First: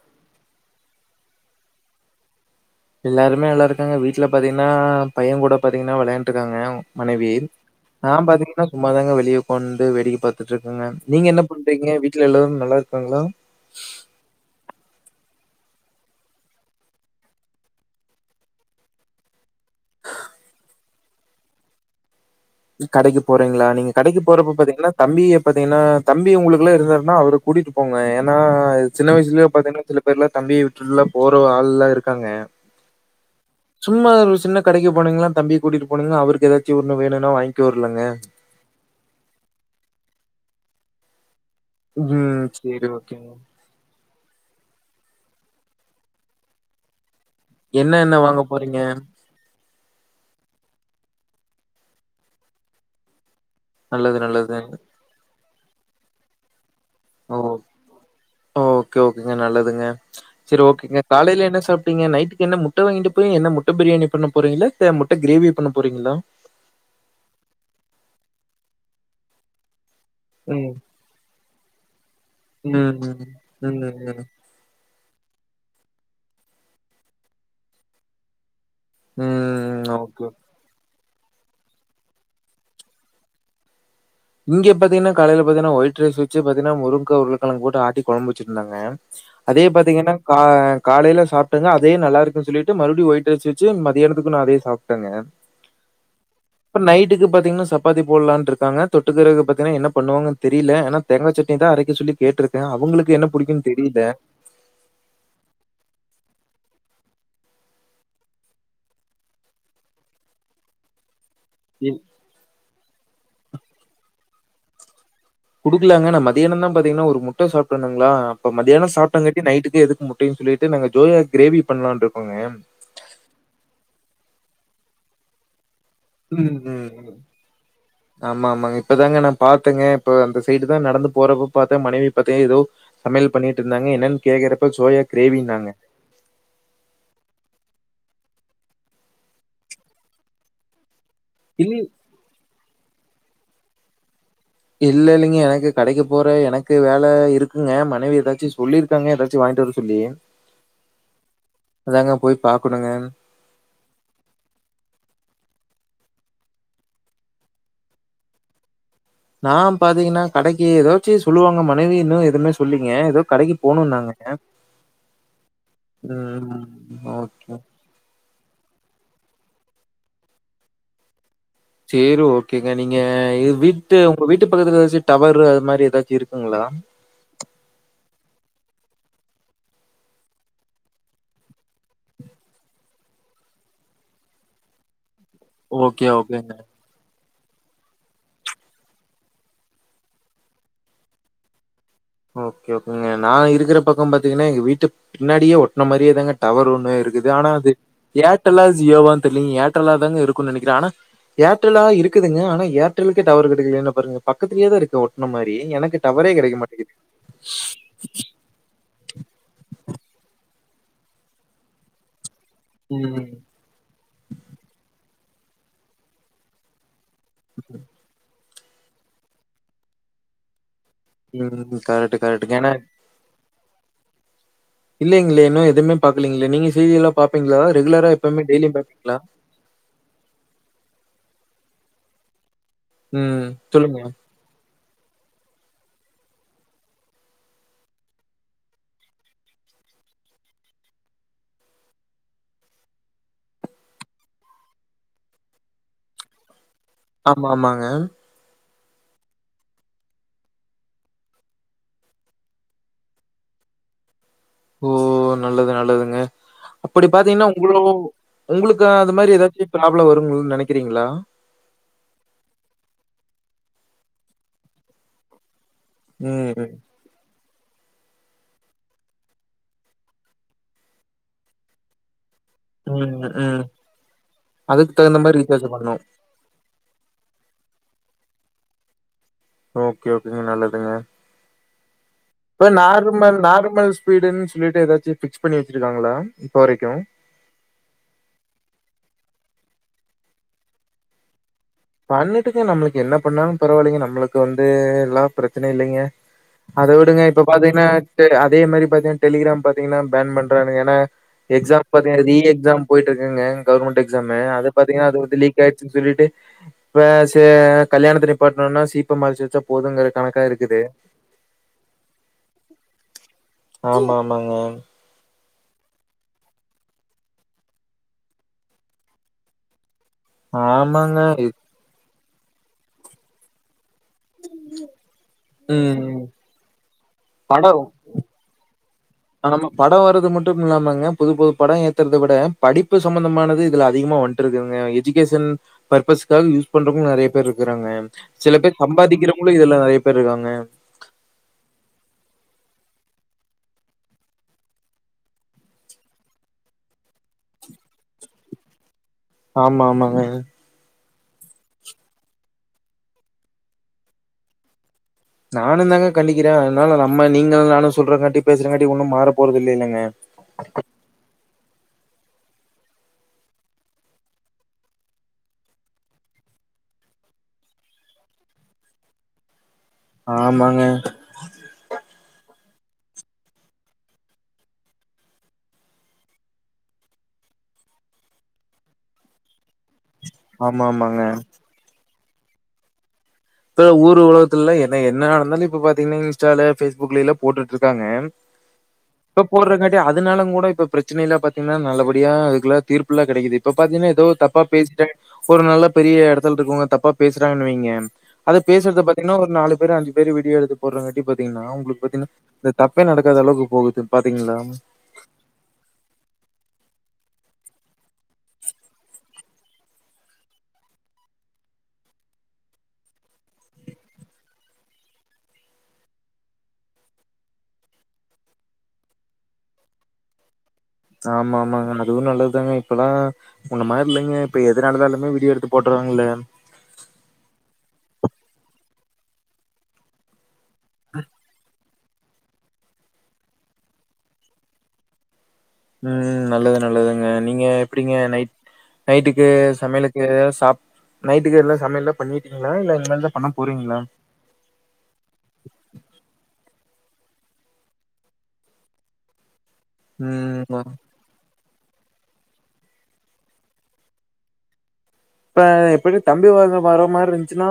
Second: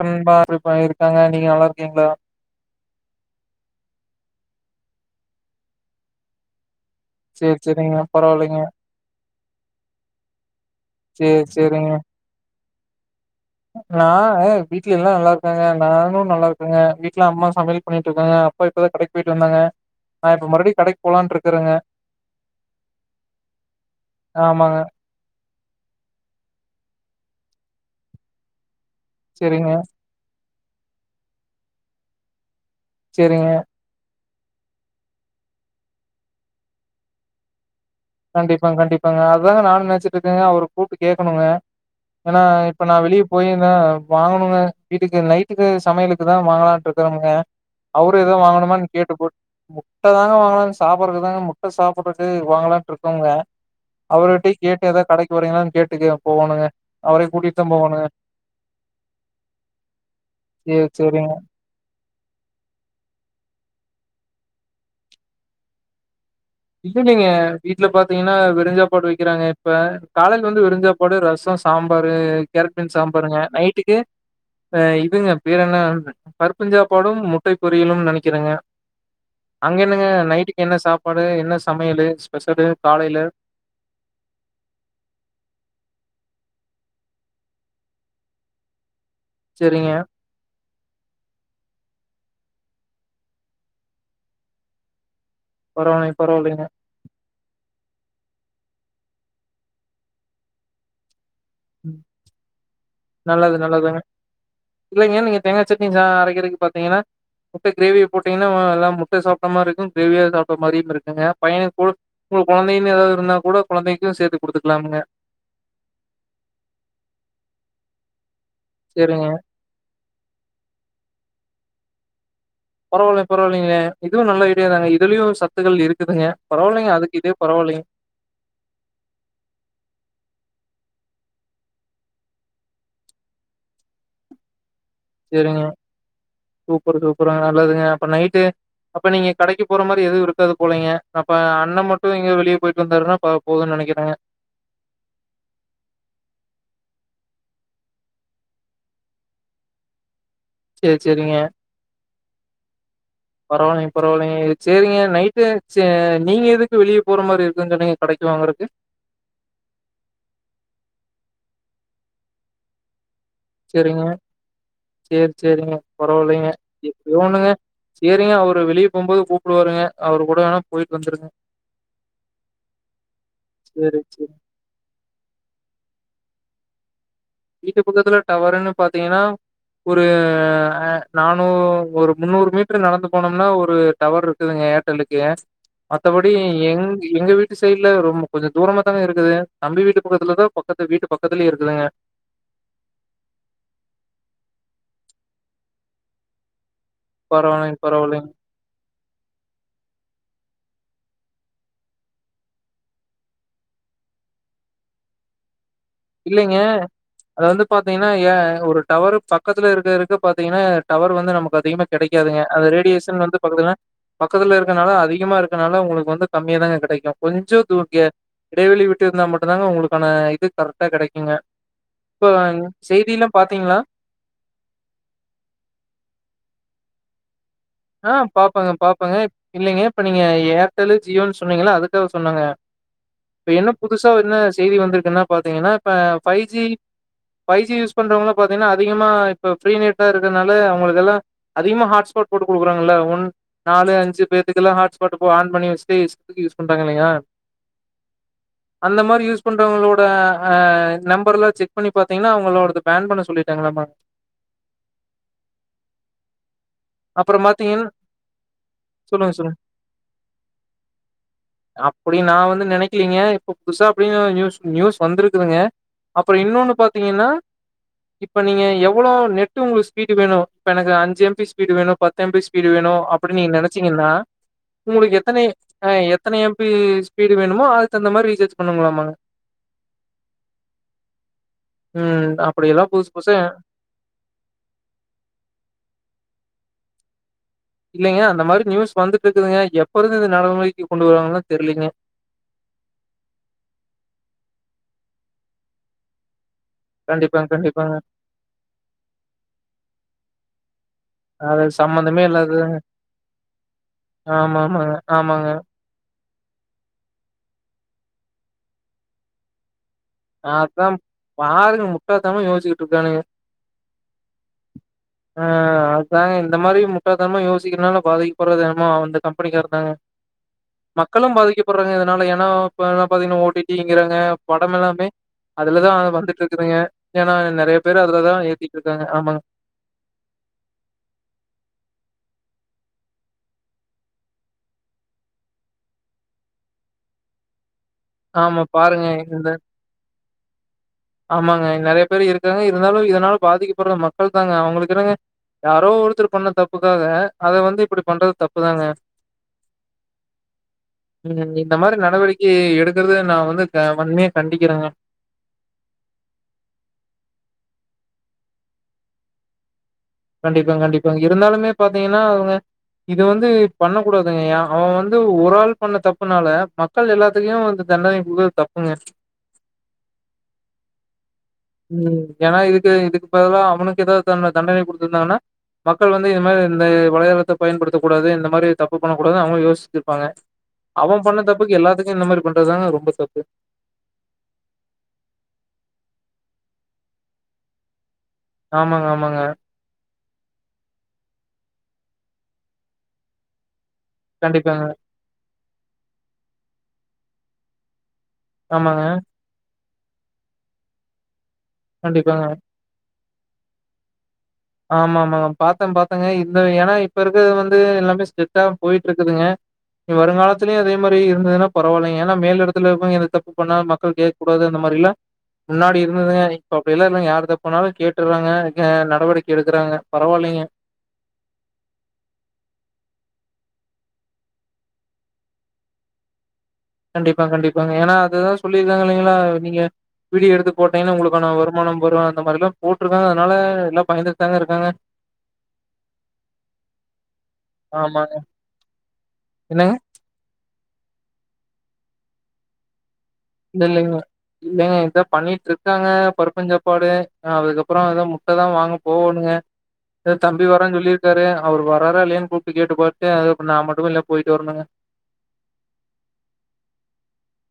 அப்பற நண்பா எப்டி இருக்காங்க நீங்க நல்லா இருக்கீங்களா எல்லாருமே நல்லா இருக்காங்க வீட்டுல பாத்தீங்கன்னா பையன் கூட பாத்தீங்கன்னா விளையாண்டு இருக்காங்க மனைவி சேரி சேரிங்க நா பரவாயில்லைங்க பாத்தீங்கன்னா சும்மாதாங்க வெளிய கொண்டு வேடிக்க பாத்துட்டு ருக்கங்க நீங்க சேரி என்ன சேரிங்க பண்றீங்க வீட்ல எல்லோரும் நல்லா க்காங்களா நா ஆ வீட்ல எல்லா நல்லா இருக்காங்க நானு நல்லா இருக்கேங்க வீட்ல அம்மா சமையல் பண்ணிட்டு இருக்காங்க அப்பா இப்பதா கடைக்கு போயிட்டு வந்தாங்க நா இப்ப மறுபடியு கடைக்கு போலான்ட்டு இருக்கறங்க கடைக்கு போறீங்களா நீங்க கடைக்கு போறப்ப ஆமாங்க பாத்தீங்கன்னா தம்பிய பாத்தீங்கன்னா தம்பி உங்களுக்குல்ல இருந்தார்ன்னா அவரு கூட்டிட்டு போங்க ஏன்னா சின்ன வயசுலே சேரிங்க பாத்திங்னா சில பேர்லா தம்பிய விட் சுற்றுலா போறவ் ஆள்லா இருக்காங்க சேரிங்க சும்மா ஒரு விஷ் தின்ன கடைக்கு போனிங்ளா தம்பிய கூட்டிட்டு போனிங்னா அவர்க்கு எதாச்சு ஒன்னு வேணுனா வாங் இங்யோரு கண்டிப்பாங் கண்டிப்பாங்க அதாங்க நானு நெனச்சிட்ருக்கேங்க அவரு கூப்ட்டு கேக்கணுங்க ஏனா ம். இப்ப சரி, நா வெளிய ஓகேங்க. போயிருந்தா வாங்கணுங்க வீட்டுக்கு நைட்டுக்கு சமையலுக்கு எதா வாங்கலான்ட்ருக்கறங்க அ என்ன என்ன அவரு எது வாங்க போறீங்க? வாங்கணுமான் கேட்டுபுட் முட்டதாங்க வாங்கனுன் சாப் ப்றதுக்குதா முட்ட சாப்புட்னுட்டு வாங்கலான் இருக் கோங்க நல்லது, அவருட்டையு நல்லது. கேட்டு எதா கடைக் போறிங்களான் கேட்டுக்க போகனுங்க ஓ ஓ ஓகே ஓகேங்க நல்லதுங்க செரி சேரி ஓகேங்க சேரிங்க காலைல என்ன சாப்ட் டிங்க நைட்டுக்கு என்ன முட்ட வாங்கிட்டு போய் என்ன முட்ட பிரியாணி பண்ண போறீங்களா த முட்ட கிரேவி பண்ண போறீங்களா இல்ல நீங்க வீட்ல பாத்தீங்கனா வெருஞ்சாப்பாடு வெக்கிறாங்க இப்ப காலைல வந்து ம். வெருஞ்சாப்பாடு ரச சாம்பாரு கேரட் பீன் ம். ம். சாம்பாருங்க ம். நைட்டுக்கு ம். அ இதுங்க பேரென்ன பருப்புஞ்சாப்பாடும் முட்டை பொரியலும் நெனைக்கிறேங்க அங்க ம். என்னங்க ஓகே. நைட்டுக்கு என்ன சாப் ங்க என்ன சமையலு ஸ்பெஷலு காலைல இங்கெ பாத்தீங்கனா கலைல பாத்தீங்கனா ஒயிட் ரைஸ் வெச்சு பாத்தீங்னா முருங்க்கா உருளக்கெழங்கு போட்டு ஆட்டி கொழம்பு வச்சிருந்தாங்க அதே சரிங்க பாத்தீங்கனா கா காலைல சாப்ட்டது அதே நல்லா இருக் கு சொல்லிட்டு மறுப்டியு ஒயிட்டு ரைஸ் வெச்சு மதியானத்துக்கு நா அதே சாப்டங்க பரவாயில்லைங்க பரவாயில்லைங்க இப்ப நைட்டுக்கு பாத்தீங்னா சப் பாதி போட்லான்ருக்காங்க தொட்டுக்கிறதுக்கு பாத்தீங்னா என்ன பண்ணுவாங்கன் தெரியில ஏனா தேங்கா சட் ம் நல்லது புடிக்கும்னு தெரியல. நல்லதுங்க இல்லைங்க நீங்க தேங்கா சட்னி ஜா அரைக்கிறக்கு பாத்தீங்கனா முட்ட கிரேவிய போட்டீங்னா வா எல்லாம் முட்ட சாப்ட்ட மார்ருக்கு கிரேவியா சாப்ட்ட மாரியும் இருக்குங்க இ பையனுக்குள் ஸ்கூல் கொழந்தைனு எதாவது இருந்தா கூட கொழந்தைக்கு சேத்து குடுத்துக்லாமுங்க குடுக்லாங்க நா மதியானந்தா பாத்தீங்னா ஒரு முட்ட சாப்டணுங்ளா இப்ப மதியான சேரிங்க சாப்ட்டங்காட்டி நைட்டுக்கு எதுக்கு முட்டைன் சொல்லிட்டு நாங்க ஜோயா கிரேவி பண்லான்ட்ருக்கோங்க பரவால்லை பரவால்லைங்ளே இதுவு நல்ல ஐடியா தாங்க இதுலயு சத்துக்கள் இருக் ம் ம் ம் ஆமா ஆமாங்க இப்பதாங்க நான் பாத்தேங்க இப்ப அந்த சைடு ப்தான் நடந்து போறப்ப பாத்த மனைவி பத்தே ஏதோ சமையல் பண்ணிட்டு இருந்தாங்க என்னனு கேக்கிற செரிங்க சூப்பரு சூப்பருங்க நல்லதுங்க அப்ப நைட்டு அப்ப நீங்க கடைக்கு போற மாரி எதுவும் இருக்காது போலைங்க அப்ப இல் அண்ண மட்டு எங்கயோ வெளியே போய்ட்டு வந்தாருன்னா ப போதுன் நெனக்கிறங்க இல்ல இல்லீங்க எனக்கு கடைக்கு போற எனக்கு வேல இருக்குங்க மனைவி ஏதாச்சு சொல்லிருக்காங்க ஏதாச்சு வாய்ன்டு வர சொல்லி சேரி சேரிங்க அதாங்க போய் பார்க்கணுங்க. பரவால்லைங்க பரவால்லைங்க சேரிங்க நைட்டு ச்அ நீங்க எதுக்கு வெளியே போற மாரி இருக்குனு சொன்னீங்க கடைக்கு வாங்கறக்கு நான் பாத்தீங்கன்னா கடைக்கி ஏதாச்சு சொல்லுவாங்க மனைவி இன்னு எதுவுமே சொல்லீங்க ஏதோ கடைக்கு செரிங்க போணும்னாங்க. செரி செரிங்க ம். பரவால்லைங்க எப்டியோ ஒண்ணுங்க ஓகே. செரிங்க அவரு வெளியே போம்போது கூப்டுவாருங்க அவரு கூட வேணா போய்ட்டு வந்துருங்க சேரி ஓகேங்க நீங்க வ் சேரி வீட்டு ஓங்க சேரி வீட்டு பக்கத்துல ஏதாச்சு டவரு அது மாரி ஏதாச்சும் இருக் குங்ளா வீட்டு பக்கத்துல டவருன்னு பாத்தீங்கன்னா ஒரு நானூ ஒரு முன்னூறு மீட்டர் நடந்து போனோம்னா ஒரு டவர் இருக்குதுங்க ஏர்டெல்லுக்கு குங்க ஓகே, மத்தபடி ஓகேங்க. எங் எங்க வீட்டு ந்த சைடுல ரொம்ப கொஞ்ச தூரமா தாங்க இருக்குது தம்பி வீட்டு பக்கத்துல தான் பக்கத்து வீட்டு பக்கத்துலயே இருக்குதுங்க ஓகே ஓகேங்க நான் இருக்குற பக்கம் பாத்தீங்கன்னா எங்க வீட்டு பின்னாடியே ஒட்ன மாரியே தாங்க டவர் ஒன் னு இருக்குது ஆனா அது பரவாயில்லைங்க பரவாயில்லைங்க ஏர்டெல்லா ஜியோவான் தெரிலங்க ஏர்டெல்லா தாங்க இருக் க்கு நெனக்கிற ஆனா ஏர்டெல்லா இருக்குதுங்க ஆனா ஏர்டெல்லுக்கே டவரு கெடைக்கலனா பாருங்க பக்கத்திலயே தான் இருக்கு ஒட்ன மாரி எனக்கு டவரே கெடக்கமாட்டு அ அது வந்து பாத்தீங்கன்னா ஏன் ஒரு டவர் பக்கத்துல இருக்க இருக்கு இப்ப பாத்தீங்கன்னா டவர் வந்து நமக்கு அதிகமா கெடைக்காதுங்க அது ரேடியேஷன் ம். வந்து பக்கத்துல பக்கத்துல இருக்கனால அதிக அதிகமா இருக்கனால உங்களுக்கு வந்து கம்மியா தாங்க கெடைக்கூ கொஞ்சோ தூக்ய இடைவெளி விட்டு இருந்தா மட்டுதாங்க உங்களுக்கான இது கரெக்ட் டா கெடைக்குங்க ம். கரெக்ட், இப்ப கரெக்ட்டுங்க. ஏன்னா செய்தியிலாம் பாத் த்தீங்ளா இல்லேங்ளே இன்னு எதுமே பாக்கலீங்ளே நீ செய்தியல்லாம் பாப் ஆ பாப்பங்க பாப்பங்க இல்லங்க இப்ப நீங்க ஏர்டெல்லு ஜியோனு சொ சொன்னீங்கள அதுக்காக சொன்னங்க ம். இப்ப என்ன சொல்லுங்க. புதுசா என்ன செய்தி வந்து ப்ப என்னா பாத்தீங்கன்னா ப five G five G use பண்றவுங்க பாத்திங்னா அதிகமா இப்ப ஃப்ரீ நெட்டா இருக்கனால அவுங்களுக்கெல்லா அதிகமா ஹாட்ஸ்பாட் போட்டு குடுக்குறாங்கல்ல ஒன் நாலு அஞ்சு பேத்துகல்லா ஹாட்ஸ்பாடு போ ஆன் பண்ணி வச்டு இஸ்டதுகு யூஸ் பண்றாங்க இல்லையா ஆமா ஆமாங்க அந்த மாரி யூஸ் பண்றவங்களோட அ நம்பர்லா செக் பண்ணி பாத்தீங்கன்னா அவங்களோடது பேன் பண்ண சொல்லிட்டாங்களாமா ஓ நல்லது நல்லதுங்க அப்படி அப்புறோ பாத்தீங்கன்னா பாத்தீங்கன் ஒங்களவோ ஒங்களுக்கு அது சொல்லுங்க மாரி சொல்லுங்க எதாச்சு ப்ராப்ளம் வருங்கனு நெனைக்கிறீங்களா அப்படி நா வந்து நெனைக்கலீங்க இப்ப புதுசா அப்டின்னு நியூஸ் நியூஸ் வந்துருக்குதுங்க அப்பற ம், இன்னொன்னு ம். பாத்தீங்கன்னா இப்ப நீங்க எவளோ நெட்டு ஒங்களுக்கு ஸ்பீடு வேணு இப்ப எனக்கு அஞ்சு எம் பி பீடு வேணு பத் து எம் பி ஸ்பீடு வேணு ம், அப்படி நீங்க ம். நெனைச்சீங்கன்னா அதுக்கு ஒங்களுக்கு தகுந்த மாரி எத்தனை ரீசார்ஜ் ஆ பண்ணணும். எத்தன எம் பி பீடு வேணமோ அதுக் தகுந்த ரீசார்ஜ் பண்ணுங்கலாமா ஓகே ஓகேங் ம் நல்லதுங்க ம் இப்ப அப்படியெல்லாம் புதுசு புதுசா நார்மல் நார்மல் ஸ்பீடுன் சொல்லிட்டு எதாச்சு ஃபிக்ஸ் பண்ணி வச்சிருக்காங்களா இப்ப வரைக்கு இல்லைங்க அந்த மாரி நியூஸ் வந்துட்டுருக்குதுங்க எப்பருந்து இது நடமுறைக்கு கொண்டு வருவாங்களோ பண்ணிட்டுங்க நம்மளுக்கு என்ன பண்ணாலு பரவாயில்லைங்க நம்மளுக்கு வந் து எல்லா பிரச்சனயில்லீங்க அத வுடுங்க இப்ப கண்டிப்பாங்க, பாத்தீங்கன்னா கண்டிப்பாங்க. டே அதே மாரி பாத்தீங்கன்னா டெலிகிராம் பாத்தீங்கன்னா பேன் பண்றான்னுங்க ஏன்னா அது எக்ஸாம் சம்மந்தமே பாத்தீங்கன்னா ரீ இல்லாததுதாங்க. எக்ஸாம் போயிட்டு இருக்குங்க கவர்மெண்ட் எக்ஸாமு ஆமா, அது ப ஆமாங்க, பாத்தீங்கன்னா அது வந்து ஆமாங்க. லீக் ஆயிடுச்சுன்னு சொல்லிட்டு இப்ப ச கல்யாணத்த நிப்பாட்டணுன்னா சீப்ப மாறிச்சு வச்சா போதுங்கற அத் தா பாருங்க முட்டாதனமா யோசி க்கிறானுங்க ஆமா ஆமாங்க ஆ அதுதாங்க இந்த மாரி முட்டாள்தனமா யோசிக்கிறனால பாதிக்கப்படுறது என்னமோ அந்த கம்பெனிக்காரதாங்க ஆமாங்க மக்களு இ- பாதிக்கப்பட்றாங்க னால ஏன்னா பா பாத்தீங்கன்னா ஓ டி டி ங்கிறாங்க படமெல்லாமே அதுலதா ம் வந்துட்டுருக்குதுங் க ஏன்னா அது நெறைய படம் பேரு அதுலதா ஏதி ஆமா பட வரது மட்டுமில்லாமாங்க புது புது பட ஏத்துறத விட படிப்பு சம்பந்தமானது இதுல அதிகமாக வன்ட்டுருக்குதுங்க எஜிகேஷன் பர்பஸ்க்காக யூஸ் பண்றவங்களு நெறைய பேர் இருக்குறாங்க சில ஆமா பேர் பாருங்க இந்த சம்பாதிக்கிறவங்களு இதுல நெறைய பேர் இருக்காங்க காங்க இருந்தாலு இதனால் பாதிக்கப்படுற மக்கள் தாங்க அவங்களுக்கென்னங்க யாரோ ஒருத்தர் பண்ண தப்புக்காக அத வந்து இப்படி பண்றது தப்புதாங்க ஆமா ஆமாங்க இவுங்க இந் இந்த மாரி நடவடிக்கையே எடுத் கிறது நா வந்து வ வன்மையா கண்டிக்கிறங்க நானு தாங்க கண்டிக்கிற அதனால நம்ம நீங்களு நானு சொல்றங்காட்டி பேசுறங்காட்டி ஒன்னு மாற போறது இல்ல இல்லைங்க கண்டிப்பாங்க கண்டிப்பாங்க இருந்தாலுமே பாத் பாத்தீங்கன்னா அவுங்க இது வந்து பண்ண கூடாதுங்க அவன் வந்து ஒரு ஆள் பண்ண தப்புனால மக்கள் எல்லாத்தையு வந்து தண்டனை கொடுகுறது தப்புங்க ஆமாங்க ம் ஏன்னா இதுக்கு இதுக்கு பதிலா அவனுக்கு ஏதாவது தண்டனை கொடுத்துருந்தாங்கன்னா மக்கள் வந்து இந்த மாரி இந்த வளையாதளத்த பயன்டு படுத்தக் கூடாது இந்த மாதிரி தப்பு பண்ணக்க கூடாது அவுங்களு யோசி இருப்பாங்க ஆமா ஆமாங்க அவன் பண்ண தப்புக்கு எல்லாத்துக்கு இந்த மாரி பண்றதுாங்க ரொம்ப தப்பு இப்ப ஊர் உலகத்துல என்ன என்ன நடந்தாலு இப்ப பாத்தீங்கன்னா இன்ஸ்டால பேஸ்புக்லேல போட்டுட்டு இருக்காங்க ஆமாங்க ஆமாங்க அதுனால கூட இப்ப பிரச்சனைல்ல பாத்தீங்கன்னா நல்லபடியா அதுக்குல தீர்ப்புல்லா கெடைக்குது இப்போ பாத்தீன்னா ஏதோ தப்பா கண்டிப்பாங்க. பேசிட்டே ஒரு நல்ல பெரிய இடத்துல இருக்கவுங்க தப்பா பேசுறாங்கன்னுவைங்க அது பேசுறது ஆமாங்க. பாத்தீங்கன்னா ஒரு நாலு பேர் அஞ்சு பேர் விடியோ எடுத்து போடுறங்க பத் பத்தீங்கன்னா உங்களுக்கு பத்தீங்கன்னா கண்டிப்பாங்க. இந்த தப்பே நடக் காத அளவுக்கு போகுது பாத் ஆமா ஆமாங் பாத்தே பாத்தேங்க இந்த ஏன்னா இப்ப இருக்கது வந்து எல்லாமே செட்டா போயிட்டு இருக்குதுங்க வருங்காலத்திலயு அதே மாரி இருந்துன்னா பரவால்லைங்க ஏன்னா மேல இடத்துல இருப்பாங்க எத தப்பு பண்ண மக்கள் கேட்க கூடாது அந்த மாரி இல்லா முன்னாடி இருந்துங்க இப்ப அப்டில இல்லங்க யார் தப்புனாலு கேட்டுறாங்க நடவடிக் எடுக்குறாங்க பரவாயில்லங்க ஆமா ஆமாங்க அதுவு நல்லதுதாங்க இப்பல்லா முன்ன மாரி இல்லைங்க இப்ப எது நடந்தாலுமே வீடியோ எடுத்து போட்டுறாங்கல்லே கண்டிப்பா கண்டிப்பாங்க ஏன்னா அததுதான் சொல்லியிருக்காங்க இல்லங்களா நீங்க வீடியோ எடுத்து போட்டேனா உங்களுக்கான வருமானம் [unintelligible] அந்த மாரிலா போடுருக்கே அத்னால எல்லா பயன்த்ட்தாங்க இருக்கே ம் நல்லது நல்லதுங்க நீங்க எப்டிங்க ஆமாங்க. நைட் நைட்டுக்கு என்னங்க? சமையலுக்கு சாப் நைட்டுக்கு என்ன சமையலு பண்ணிட்டீங்ளா இல்ல இனிமேல் தா இல்ல இல்லங்க இல்லங்க இப்பத பண்ணிட்டு இருக்கேங்க பருப்பஞ்சா சாப்பாடு அதுக்கப்பறோ ஏதோ முட்ட தா வாங்க போகணுங்க தம்பி ம். வர்ரன்னு சொல்லிருக்காரு அவரு வர்ராறா இல்லையான்னு கூப்ட்டு கேட்டு பாத்து அ நா மட்டு இல்ல போயிட்டு வரணுங்க இப்ப எப்டி தம்பி வர வர்ர மாதிரி இருந்துச்சுன்னா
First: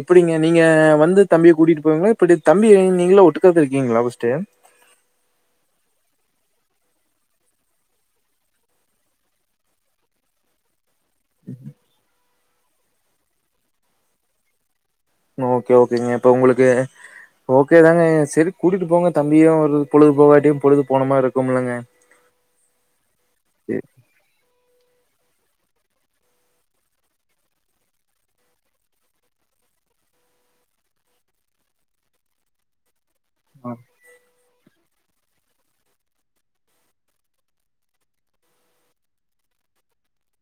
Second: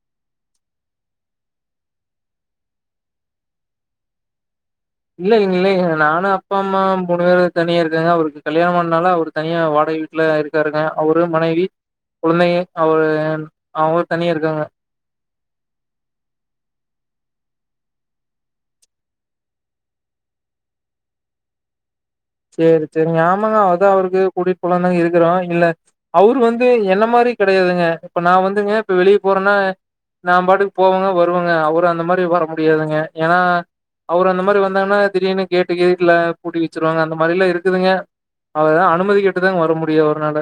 எப்டிங்க நீங்க வந்து தம்பிய கூட்டிட்டு போவீங்களா இப்டி தம்பி நீங்களும் ஒட்டுக்காத்தா இருக்கீங்களா ஃபஸ்ட்டு இல்லைங்க இல்லைங்க நானு அப்பா அம்மா மூணு பேரு தனியா இருக்கங்க அவருக்கு கல்யாணம் பண்ணனால அவரு தனியா வாடகை வீட்டுல இருக்காருங்க அவுரு மனைவி கொழந்தைங்க அவர் அவுங்கலா தனியா இருக்காங்க ஓகே ஓகேங்க இப்ப உங்களுக்கு ஓகே தாங்க செரி கூட்டிட்டு போங்க தம்பியும் ஒரு பொழுது போகாட்டியு பொழுது போன மாரி இருக்கும்லங்க செரி செரிங்க ஆமாங்க சரி. அது அவருக்கு கூடிட்டு போலாந்தாங்க இருக்குறோ இல்லை அவர் வந்து என்ன மாதிரி கிடையாதுங்க இப்ப நான் வந்துங்க இப்போ வெளியே போறேன்னா நான் பாட்டுக்கு போவங்க வருவங்க அவரு அந்த மாரி வர முடியாதுங்க ஏன்னா ஆ. அவரு அந்த மாதிரி வந்தாங்கன்னா திடீனு கேட்டு கேட்ல புட்டி வச்சிருருவங்க அந்த மாதிரிலாம் இருக்குதுங்க அவர்தான் அனுமதி கேட்டுதாங்க வர முடியாது அவுருனால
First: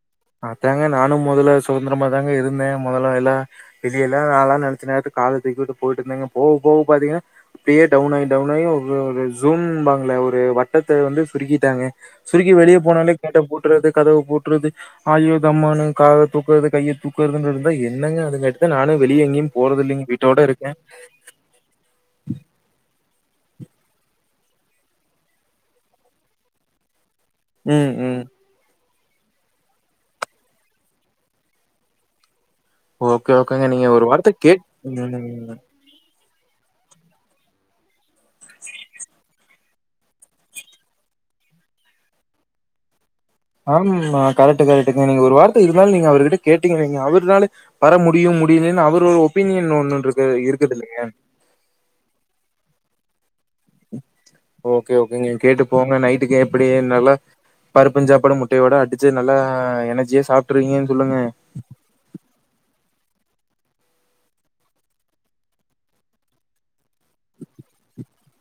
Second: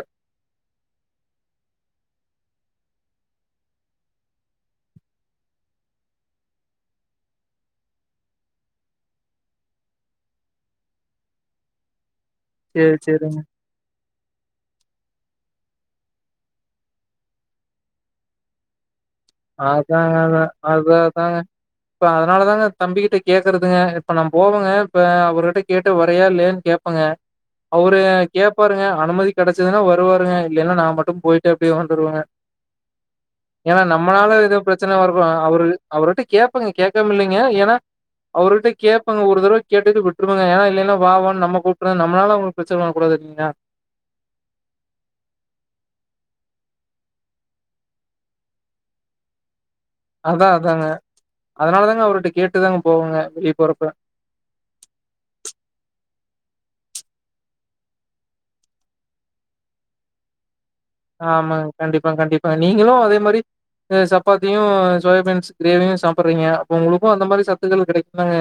அதாங்க நானும் முதல்ல சுதந்திரமா தாங்க இருந்தேன் முதல்ல எல்லாம் வெளிய எல்லாம் நான்லாம் நினச்ச நேரத்து காலர தூக்குட்டு போயிட்டு இருந்தேங்க போக போக பாத்தீங்கன்னா அப்டியே டவுன் ஆகி டவுன் ஆகி ஒரு ஒரு ஜூன்பாங்களே ஒரு வட்டத்தை வந்து சுருக்கிட்டாங்க சுருக்கி வெளியே சேரி போனாலே கேட்டை சேரிங்க பூட்டுறது கதவு பூட்டுறது அயோ தம்மு கால தூக்கறது கையை தூக்குறது என்னங்க அது காட்டி நானும் வெளிய எங்கேயும் போறதில்லைங்க. அதாங்க வீட்டோட அதான் இருக்கேன். அதான் அதாங்க இப்ப அதனாலதாங்க தம்பிக்கிட்ட கேக்குறதுங்க இப்ப நம் போவங்க இப்ப அவர்கிட்ட கேட்டு வரையா இல்லலைன்னு கேப்பங்க ம், அவரு ம். கேப்பாருங்க அனுமதி கிடைச்சதுன்னா வருவாருங்க இல்லலைன்னா நான் மட்டும் போயிட்டு அப்டியே வந்துருவங்க ஓகே ஓகேங்க ஏன்னா நீங்க ஒரு நம்மளால வார்த்த கேட் எதும் பிரச்சனை வரக்கூடாது ம். அவரு அவருட்ட கேப்பங்க கேட்காம இல்லைங்க ஏன்னா அவர்கிட்ட கேப்பங்க ஒரு தடவை கேட்டுட்டு விட்டுருவங்க இல்லனா வா வா னு நம் கூப்டு நம்மளால பிர ஆமா கரெக்ட் கரெக்ட்ங்க நீங்க ஒரு வார்த்தை இருந்தாலும் நீங்க அவர்கிட்ட கேட்டங்கிறீங்க அவர்னால வர முடியும் முடியல அவர் ஒரு ஒபீனியன் ஒன் அதான் அதாங்க அதனால தாங்க அவர்கிட்ட கேட்டுதாங்க போவங்க போறப்ப ஓகே ஓகேங்க கேட்டு போங்க நைட்டுக்கு அப்படி நல்லா பருப்புஞ்சாப்படு முட்டையோட அடிச்சு நல்லா எனர்ஜிய சாப்பி ஆமாங்க கண்டிப்பா கண்டிப்பா நீங்களும் அதே மாரி சப்பாத்தியும் சோயாபீன்ஸ் கிரேவியும் சாப்புடுறீங்க அப்ப உங்களுக்கும் அந்த மாதிரி சத்துகள் கிடைக்குதாங்க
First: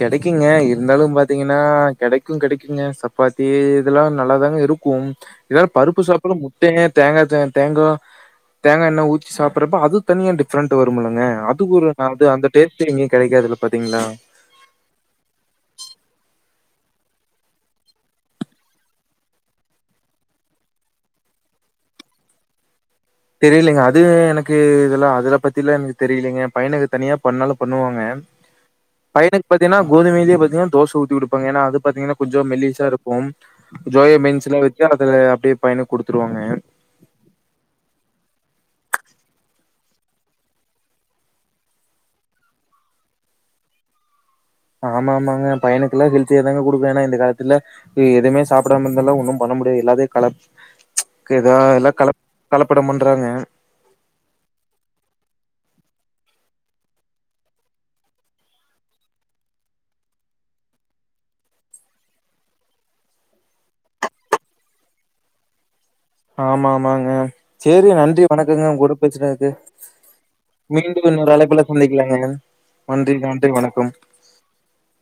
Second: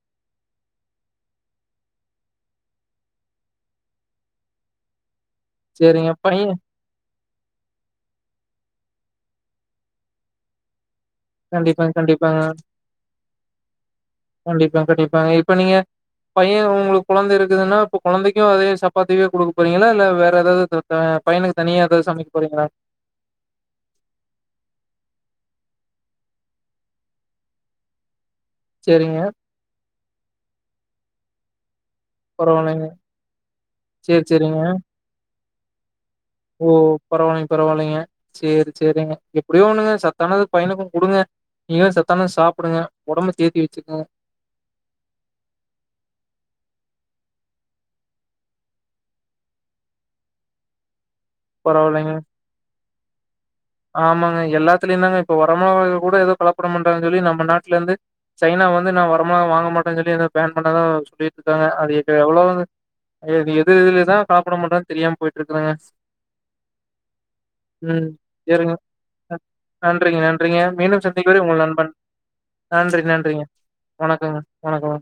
கிடைக்குங்க இருந்தாலும் பாத்தீங்கன்னா கிடைக்கும் கிடைக்குங்க சப்பாத்தி இதெல்லாம் நல்லாதாங்க இருக்கும் இதால பருப்பு சரிங்க சாப்பிட்டு பைய முட்டை தேங்காய் தே தேங்காய் தேங்காய் ஊத்தி சாப்பிடறப்ப அது தனியா டிப்ரன்ட் வரும் லங்க அது ஒரு கண்டிப்பாங்க கண்டிப்பாங்க அந்த டேஸ்ட் எங்கயும் கிடைக்காதுல பாத்தீங்களா ப்ப கண்டிப்பாங்க இப்ப நீங்க பைய உங்களுக் குழந்த இருக்குதுன்னா இப்ப குழந்தேக்கு அதே சப்பாத்திவே குடுக்க போறீங்களா இல்ல வேற எதாது அ பையனுக்கு தனியா எதாது சமைக்க போறீங்களா? தெரியலேங்க. அது எனக்கு இதெல்லா அதெல்லா பத்திலா எனக்கு தெரீலேங்க. பையனுக்கு தனியா பண்ணாலு பண்ணுவாங்க. சேரிங்க பைய்னுக்கு பாத்தீனா கோதுமேலியே பாத்தீனா தோச ஊத்தி குடுப் பாங்க ஏனா அது பாத்தீங்ன்னா கொஞ்சோ மெல்லீசா பரவாயில்லைங்க இருக்கும். சேரி ஜோயாபீன்ஸுல சேரிங்க வெக்க அதுல அப்டீ பயனுக் குடுத்துருவாங். ஓ பரவாயில்லைங் பரவாயில்லைங்க. சேரி சேரிங்க எப்டியோ ஒண்ணுங்க சத்தானது பையனுக்கூ குடுங்க. நீங்கள சத்தானது சாப்புடுங்க. ஒடம்ப தேத்தி வச்சுக்குங்க ஆமா ஆமாங்க. பயனுக்கெல்லா ஹெல்த்தியா தாங்க குடுக்க. ஏன்னா இந்த காலத்துல இப்ப எதுமே சாப்டாம இருந்தாலு ஒன்னு பண்ண முடியாது. எல்லாதே கல பரவால்லேங்க. கலப்படம் பண்றாங்க ஆமாங்க எல்லாத்துலயுதாங்க இப்ப வரமாவு கூட ஏதோ கலப்படொ பன்றாங்கனீ சொல்லி நம்ம நாட்லேந்து சைனா வந்து நா வரமாவ் வாங்க மாட்டன்னு சொல்லி எதோ பேன் பண்ணதா சொல்லீட் இருக்காங்க. அது இது எவ்வளவு வ எது இதுலதா கலப்படபண்றாங்கன்னு தெரியாம போய்ட்டிருக்குதுங்க ஆமா ஆமாங்க. சேரி நன்றி சேரிங்க வணக்கங்க. உங்களுட பேசுனதுக்கு. நன்றிங்க நன்றிங்க மீண்டும் சந்திக்கும் இன்னொரு வரை உங்கள் அழைப்புள நண்பன் சந்திக்கலாங்க. நன்றி நன்றி வணக்கம். வணக்கங்க வணக்கம்